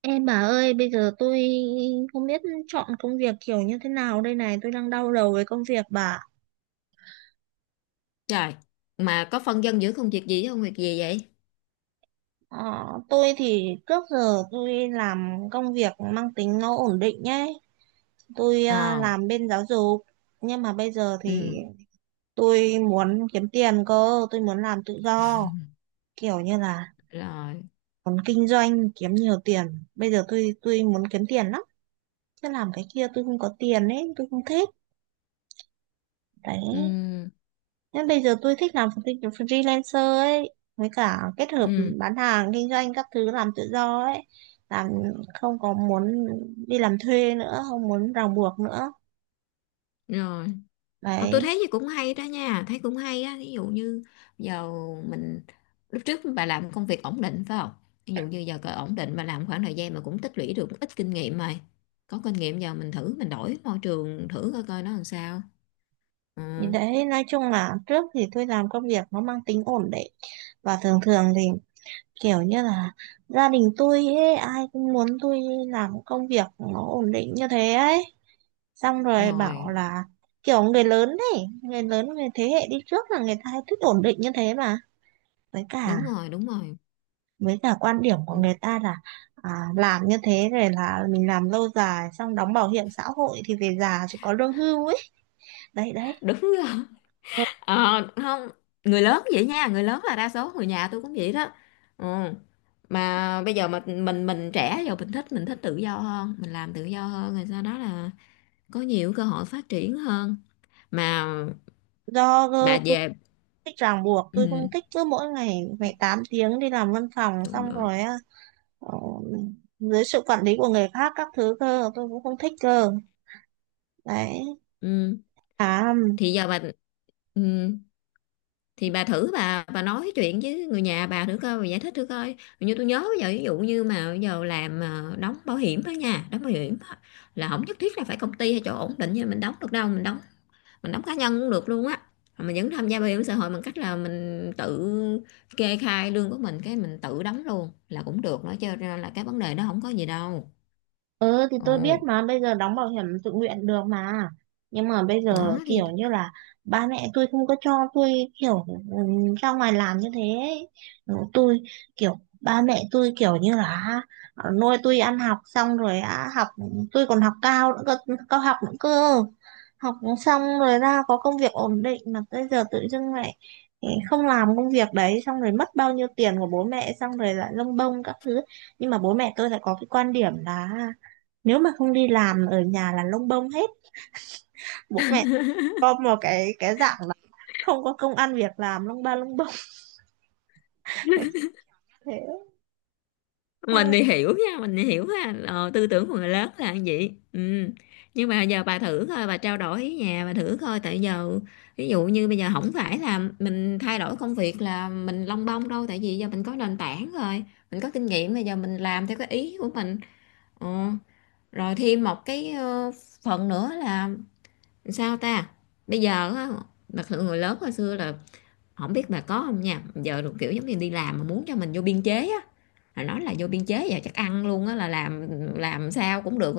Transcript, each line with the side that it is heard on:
right: Em bà ơi, bây giờ tôi không biết chọn công việc kiểu như thế nào đây này, tôi đang đau đầu với công việc bà.
left: Trời, mà có phân dân giữa công việc gì với công việc gì vậy?
right: Ờ, tôi thì trước giờ tôi làm công việc mang tính nó ổn định nhé. Tôi
left: Ờ,
right: làm bên giáo dục, nhưng mà bây giờ thì
left: ừ,
right: tôi muốn kiếm tiền cơ, tôi muốn làm tự do, kiểu như là
left: rồi,
right: muốn kinh doanh kiếm nhiều tiền. Bây giờ tôi muốn kiếm tiền lắm, chứ làm cái kia tôi không có tiền ấy, tôi không thích. Đấy.
left: ừ,
right: Nên bây giờ tôi thích làm freelancer ấy, với cả kết hợp
left: ừ,
right: bán hàng, kinh doanh các thứ làm tự do ấy, làm không có muốn đi làm thuê nữa, không muốn ràng buộc nữa.
left: rồi. Ờ, tôi
right: Đấy,
left: thấy gì cũng hay đó nha, thấy cũng hay á. Ví dụ như giờ mình, lúc trước bà làm công việc ổn định phải không? Ví dụ như giờ cỡ ổn định mà làm khoảng thời gian mà cũng tích lũy được ít kinh nghiệm rồi. Có kinh nghiệm giờ mình thử, mình đổi môi trường thử coi coi nó làm sao. Ừ,
right: thì đấy nói chung là trước thì tôi làm công việc nó mang tính ổn định và thường thường thì kiểu như là gia đình tôi ấy, ai cũng muốn tôi làm công việc nó ổn định như thế ấy. Xong rồi bảo
left: rồi,
right: là kiểu người lớn ấy, người lớn người thế hệ đi trước là người ta hay thích ổn định như thế mà. với cả
left: đúng rồi, đúng rồi.
right: với cả quan điểm của
left: Ừ,
right: người ta là làm như thế rồi là mình làm lâu dài xong đóng bảo hiểm xã hội thì về già chỉ có lương hưu ấy, đấy đấy.
left: đúng rồi. Ờ, không, người lớn vậy nha, người lớn là đa số người nhà tôi cũng vậy đó, ừ. Mà bây giờ mà mình trẻ, giờ mình thích tự do hơn, mình làm tự do hơn, rồi sau đó là có nhiều cơ hội phát triển hơn mà. Bà
right: Tôi không
left: về
right: thích ràng buộc, tôi không
left: ừ,
right: thích cứ mỗi ngày phải 8 tiếng đi làm văn phòng
left: đúng
right: xong
left: rồi.
right: rồi ờ, dưới sự quản lý của người khác các thứ cơ tôi cũng không thích cơ. Đấy.
left: Ừ.
right: À
left: Thì giờ bà ừ, thì bà thử bà nói chuyện với người nhà bà thử coi, bà giải thích thử coi, như tôi nhớ bây giờ ví dụ như mà bây giờ làm đóng bảo hiểm đó nha, đóng bảo hiểm á, là không nhất thiết là phải công ty hay chỗ ổn định như mình đóng được đâu, mình đóng cá nhân cũng được luôn á. Mà mình vẫn tham gia bảo hiểm xã hội bằng cách là mình tự kê khai lương của mình, cái mình tự đóng luôn là cũng được nữa, cho nên là cái vấn đề đó không có gì đâu.
right: Ừ thì tôi biết
left: Ồ,
right: mà bây giờ đóng bảo hiểm tự nguyện được mà, nhưng mà bây giờ
left: nó thì
right: kiểu như là ba mẹ tôi không có cho tôi, kiểu ừ, ra ngoài làm như thế ấy. Tôi kiểu ba mẹ tôi kiểu như là nuôi tôi ăn học xong rồi á, học tôi còn học cao nữa cơ, cao học nữa cơ, học xong rồi ra có công việc ổn định mà bây giờ tự dưng lại không làm công việc đấy xong rồi mất bao nhiêu tiền của bố mẹ xong rồi lại lông bông các thứ. Nhưng mà bố mẹ tôi lại có cái quan điểm là nếu mà không đi làm ở nhà là lông bông hết, bố mẹ có một cái dạng là không có công ăn việc làm lông ba lông bông thế.
left: mình
right: Xong,
left: thì hiểu nha, mình thì hiểu ha, tư tưởng của người lớn là như vậy, ừ. Nhưng mà giờ bà thử coi, bà trao đổi với nhà bà thử coi, tại giờ ví dụ như bây giờ không phải là mình thay đổi công việc là mình lông bông đâu, tại vì giờ mình có nền tảng rồi, mình có kinh nghiệm, bây giờ mình làm theo cái ý của mình. Ờ, rồi thêm một cái phần nữa là, sao ta, bây giờ á, đặc sự người lớn hồi xưa là không biết bà có không nha, giờ được kiểu giống như đi làm mà muốn cho mình vô biên chế á, là nói là vô biên chế giờ chắc ăn luôn á, là làm sao cũng được,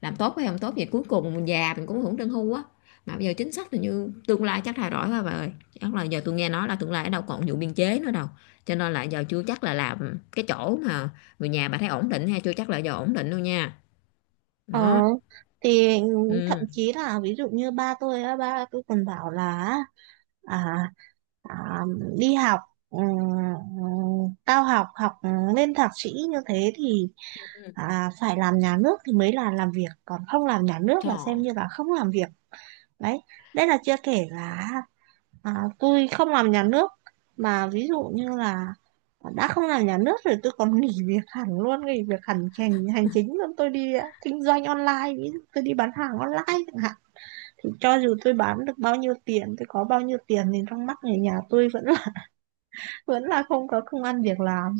left: làm tốt hay không tốt vậy cuối cùng mình già mình cũng hưởng lương hưu á. Mà bây giờ chính sách là, như tương lai chắc thay đổi quá bà ơi, chắc là giờ tôi nghe nói là tương lai ở đâu còn vụ biên chế nữa đâu, cho nên là giờ chưa chắc là làm cái chỗ mà người nhà bà thấy ổn định, hay chưa chắc là giờ ổn định đâu nha,
right: ờ,
left: đó,
right: thì thậm
left: ừ.
right: chí là ví dụ như ba tôi á, ba tôi còn bảo là à, à, đi học ừm, cao học học lên thạc sĩ như thế thì phải làm nhà nước thì mới là làm việc, còn không làm nhà nước là xem
left: Trời,
right: như là không làm việc. Đấy, đây là chưa kể là tôi không làm nhà nước mà ví dụ như là đã không làm nhà nước rồi tôi còn nghỉ việc hẳn luôn, nghỉ việc hẳn hành hành chính luôn, tôi đi kinh doanh online, ví dụ tôi đi bán hàng online chẳng hạn, thì cho dù tôi bán được bao nhiêu tiền, tôi có bao nhiêu tiền thì trong mắt người nhà tôi vẫn là vẫn là không có công ăn việc làm,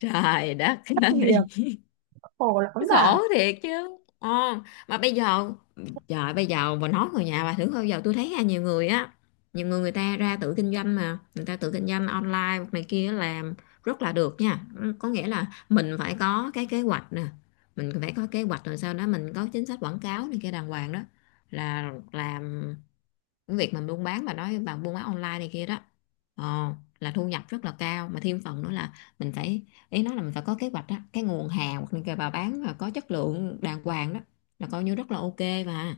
left: trời đất
right: thất nghiệp,
left: ơi,
right: khổ lắm bà.
left: khổ thiệt chứ. Ờ, mà bây giờ, trời bây giờ bà nói người nhà bà thử coi, bây giờ tôi thấy ha, nhiều người á, nhiều người, người ta ra tự kinh doanh mà, người ta tự kinh doanh online này kia, làm rất là được nha. Ừ, có nghĩa là mình phải có cái kế hoạch nè, mình phải có kế hoạch rồi sau đó mình có chính sách quảng cáo này kia đàng hoàng đó, là làm cái việc mà buôn bán, bà nói bà buôn bán online này kia đó, ờ, là thu nhập rất là cao, mà thêm phần nữa là mình phải, ý nói là mình phải có kế hoạch đó, cái nguồn hàng hoặc là bà bán mà có chất lượng đàng hoàng đó, là coi như rất là ok mà.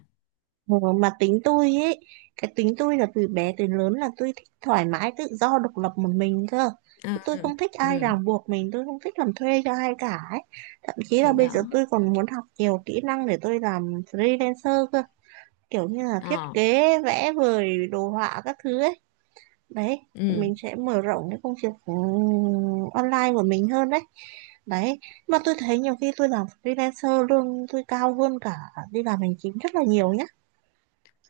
right: Ừ, mà tính tôi ấy, cái tính tôi là từ bé tới lớn là tôi thích thoải mái tự do độc lập một mình cơ,
left: Ừ,
right: tôi không thích ai
left: ừ,
right: ràng buộc mình, tôi không thích làm thuê cho ai cả ấy. Thậm chí
left: thì
right: là bây giờ
left: đó,
right: tôi còn muốn học nhiều kỹ năng để tôi làm freelancer cơ, kiểu như là thiết
left: ờ,
right: kế vẽ vời đồ họa các thứ ấy. Đấy, thì
left: ừ,
right: mình sẽ mở rộng cái công việc online của mình hơn. Đấy, đấy, mà tôi thấy nhiều khi tôi làm freelancer lương tôi cao hơn cả đi làm hành chính rất là nhiều nhá.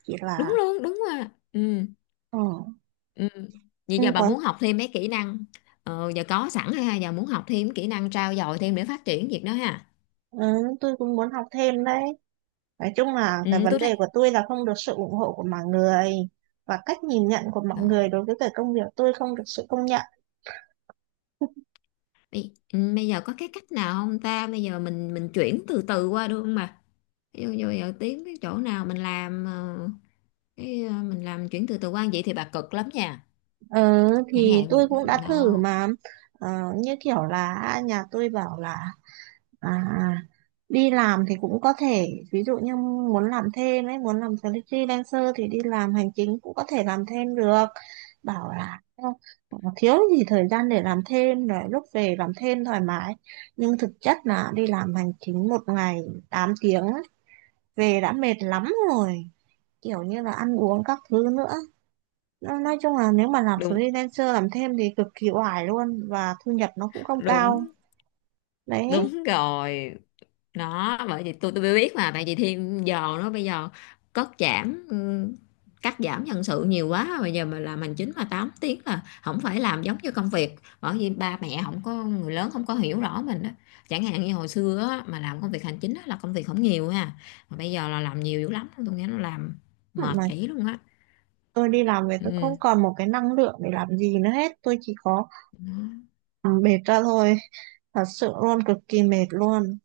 right: Chỉ
left: đúng
right: là,
left: luôn, đúng rồi, ừ,
right: ừ,
left: ừ. Vậy
right: cũng
left: giờ bà
right: có,
left: muốn học thêm mấy kỹ năng, giờ có sẵn ha, giờ muốn học thêm kỹ năng trau dồi thêm để phát triển việc đó ha.
right: ừ, tôi cũng muốn học thêm đấy. Nói chung là cái
left: Ừ,
right: vấn
left: tôi thấy.
right: đề của tôi là không được sự ủng hộ của mọi người và cách nhìn nhận của mọi người đối với cái công việc, tôi không được sự công nhận.
left: Bây giờ có cái cách nào không ta? Bây giờ mình chuyển từ từ qua được không bà? Ví dụ như bây giờ tiếng cái chỗ nào mình làm cái mình làm chuyển từ từ qua vậy thì bà cực lắm nha.
right: Ừ,
left: Chẳng
right: thì
left: hạn như-
right: tôi cũng đã thử
left: nó.
right: mà. Ờ, như kiểu là nhà tôi bảo là À, à. đi làm thì cũng có thể ví dụ như muốn làm thêm ấy, muốn làm freelancer thì đi làm hành chính cũng có thể làm thêm được, bảo là "Ờ, thiếu gì thời gian để làm thêm, rồi lúc về làm thêm thoải mái", nhưng thực chất là đi làm hành chính một ngày 8 tiếng ấy, về đã mệt lắm rồi, kiểu như là ăn uống các thứ nữa. Nói chung là nếu mà làm
left: Đúng,
right: freelancer làm thêm thì cực kỳ oải luôn và thu nhập nó cũng không cao.
left: đúng,
right: Đấy,
left: đúng rồi. Đó, bởi vì tôi mới biết mà, tại vì thêm giờ nó bây giờ cắt giảm ừ, cắt giảm nhân sự nhiều quá, bây giờ mà làm hành chính mà 8 tiếng là không phải làm giống như công việc, bởi vì ba mẹ không có, người lớn không có hiểu rõ mình đó, chẳng hạn như hồi xưa á, mà làm công việc hành chính á, là công việc không nhiều ha, mà bây giờ là làm nhiều dữ lắm, tôi nghe nó làm mệt
right: mà
left: kỹ luôn á.
right: tôi đi làm về tôi không
left: Ừ,
right: còn một cái năng lượng để làm gì nữa hết, tôi chỉ có
left: nó-
right: ừ, mệt ra thôi, thật sự luôn cực kỳ mệt luôn,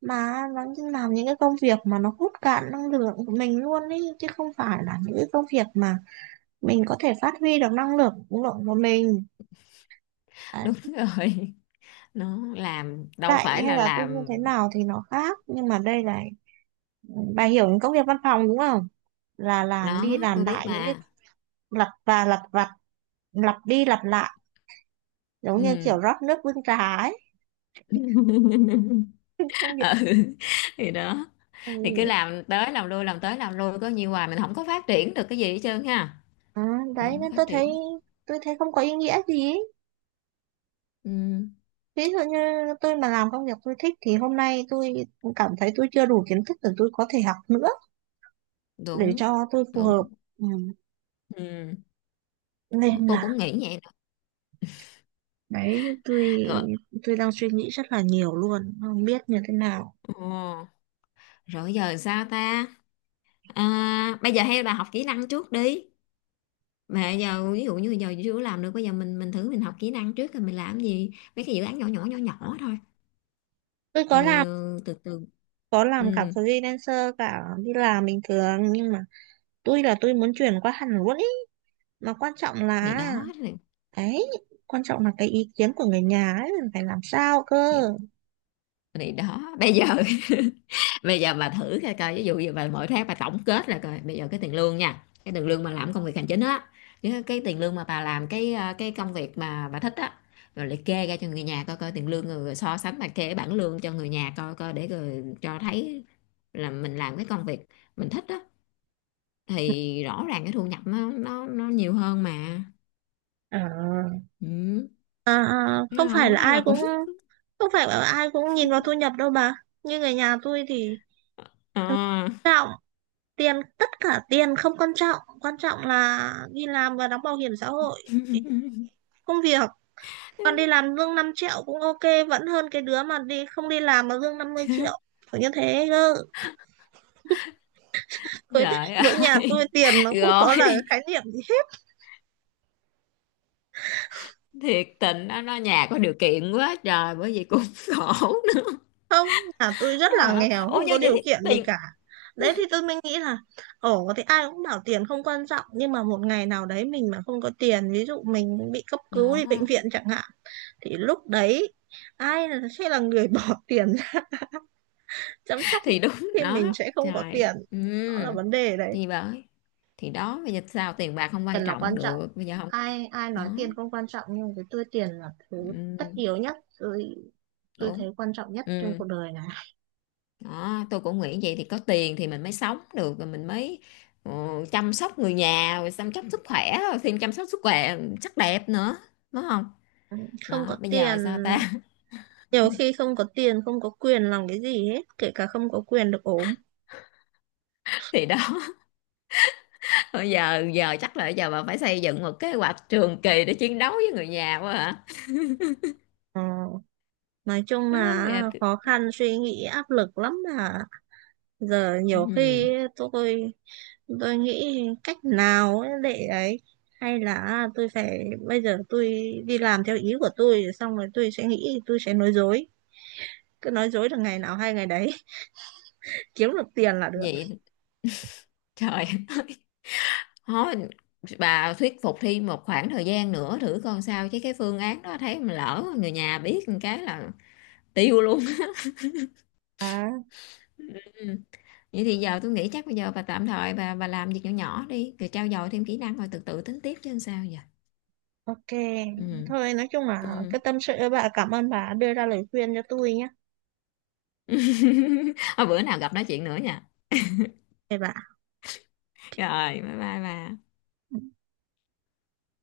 right: mà nó như làm những cái công việc mà nó hút cạn năng lượng của mình luôn ý, chứ không phải là những cái công việc mà mình có thể phát huy được năng lượng lượng của mình. Đấy.
left: đúng rồi, nó làm đâu
right: Vậy
left: phải
right: hay
left: là
right: là tôi như
left: làm,
right: thế nào thì nó khác, nhưng mà đây là bà hiểu những công việc văn phòng đúng không, là làm đi
left: nó
right: làm
left: tôi biết
right: lại những cái
left: mà.
right: lặp và lặp vặt, lặp đi lặp lại, giống như
left: Ừ,
right: kiểu rót nước bưng trà ấy,
left: ừ.
right: công việc.
left: Thì đó, thì cứ
right: Ừ.
left: làm tới làm lui làm tới làm lui, có nhiều hoài mình không có phát triển được cái gì hết trơn ha,
right: à,
left: mình
right: Đấy
left: không
right: nên
left: phát
right: tôi thấy,
left: triển.
right: tôi thấy không có ý nghĩa gì ý.
left: Ừ,
right: Ví dụ như tôi mà làm công việc tôi thích thì hôm nay tôi cảm thấy tôi chưa đủ kiến thức để tôi có thể học nữa để
left: đúng,
right: cho tôi phù hợp.
left: đúng,
right: Ừ,
left: ừ.
right: nên
left: Tôi
right: là
left: cũng nghĩ vậy đó.
right: đấy tôi
left: Rồi,
right: tôi đang suy nghĩ rất là nhiều luôn, không biết như thế nào.
left: ừ. Rồi giờ sao ta, à, bây giờ hay là học kỹ năng trước đi, mà giờ ví dụ như giờ chưa làm được, bây giờ mình thử mình học kỹ năng trước rồi mình làm gì mấy cái dự án nhỏ nhỏ nhỏ nhỏ thôi,
right: Tôi có
left: rồi
right: làm,
left: ờ, từ từ.
right: có làm cả
left: Ừ,
right: freelancer cả đi làm bình thường nhưng mà tôi là tôi muốn chuyển qua hẳn luôn ý, mà quan trọng
left: thì
right: là,
left: đó,
right: đấy, quan trọng là cái ý kiến của người nhà ấy, mình phải làm sao cơ.
left: thì thì đó bây giờ bây giờ bà thử coi coi, ví dụ như bà mỗi tháng bà tổng kết là coi bây giờ cái tiền lương nha, cái tiền lương mà làm công việc hành chính á, với cái tiền lương mà bà làm cái công việc mà bà thích á, rồi liệt kê ra cho người nhà coi coi tiền lương, rồi rồi so sánh, liệt kê cái bảng lương cho người nhà coi coi để rồi cho thấy là mình làm cái công việc mình thích á thì rõ ràng cái thu nhập nó nhiều hơn mà.
right: À,
left: Ừ, thấy
right: không
left: không,
right: phải
left: cái
right: là
left: đó
right: ai
left: là cũng
right: cũng, không phải là ai cũng nhìn vào thu nhập đâu bà. Như người nhà tôi thì không
left: ờ.
right: quan trọng tiền, tất cả tiền không quan trọng, quan trọng là đi làm và đóng bảo hiểm xã hội, công việc. Còn đi làm lương 5 triệu cũng ok, vẫn hơn cái đứa mà đi không đi làm mà lương 50 triệu. Kiểu như thế cơ. Với
left: Trời
right: với nhà tôi
left: ơi,
right: tiền nó không có là cái
left: rồi,
right: khái niệm gì.
left: thiệt tình nó nhà có điều kiện quá trời, bởi vì cũng khổ nữa.
right: Không, nhà tôi rất là
left: Hả?
right: nghèo,
left: Ủa,
right: không
left: như
right: có
left: vậy
right: điều
left: thì
right: kiện gì
left: tiền.
right: cả. Đấy thì tôi mới nghĩ là, ồ thì ai cũng bảo tiền không quan trọng, nhưng mà một ngày nào đấy mình mà không có tiền, ví dụ mình bị cấp cứu đi bệnh
left: Đó
right: viện chẳng hạn, thì lúc đấy sẽ là người bỏ tiền ra chăm sóc mình
left: thì đúng,
right: khi mình
left: đó,
right: sẽ không có
left: trời,
right: tiền.
left: ừ.
right: Đó là vấn đề đấy.
left: Thì bởi, thì đó, bây giờ sao tiền bạc không
right: Tiền
left: quan
right: là
left: trọng
right: quan trọng,
left: được, bây giờ không.
right: ai ai
left: Đó,
right: nói tiền không quan trọng nhưng với tôi tiền là thứ tất
left: ừ.
right: yếu nhất, tôi
left: Đúng,
right: thấy quan trọng nhất trên
left: ừ.
right: cuộc đời này.
left: Đó, tôi cũng nghĩ vậy, thì có tiền thì mình mới sống được, rồi mình mới ờ, chăm sóc người nhà, rồi chăm sóc sức khỏe, rồi thêm chăm sóc sức khỏe sắc đẹp nữa, đúng không?
right: Không
left: Đó,
right: có
left: bây giờ
right: tiền,
left: sao ta.
right: nhiều khi không có tiền, không có quyền làm cái gì hết, kể cả không có quyền được ốm.
left: Thì đó, bây giờ giờ chắc là giờ bà phải xây dựng một kế hoạch trường kỳ để chiến đấu với người nhà quá hả?
right: Ờ, nói chung
left: Đó,
right: là khó khăn, suy nghĩ, áp lực lắm mà. Giờ nhiều khi tôi tôi nghĩ cách nào ấy để ấy, hay là tôi phải bây giờ tôi đi làm theo ý của tôi xong rồi tôi sẽ nghĩ, tôi sẽ nói dối, cứ nói dối được ngày nào hay ngày đấy, kiếm được tiền là được.
left: vậy, trời. Thôi, bà thuyết phục Thi một khoảng thời gian nữa thử coi sao, chứ cái phương án đó thấy mà lỡ người nhà biết một cái là tiêu luôn.
right: à
left: Ừm, Vậy thì giờ tôi nghĩ chắc bây giờ bà tạm thời bà làm việc nhỏ nhỏ đi, rồi trau dồi thêm kỹ năng rồi từ từ tính tiếp chứ sao giờ.
right: ok,
left: Ừ.
right: thôi nói chung là
left: Ừ.
right: cái tâm sự, bà cảm ơn bà đưa ra lời khuyên cho tôi nhé.
left: Thôi bữa nào gặp nói chuyện nữa nha.
right: Thế bà
left: Rồi, bye bye bà.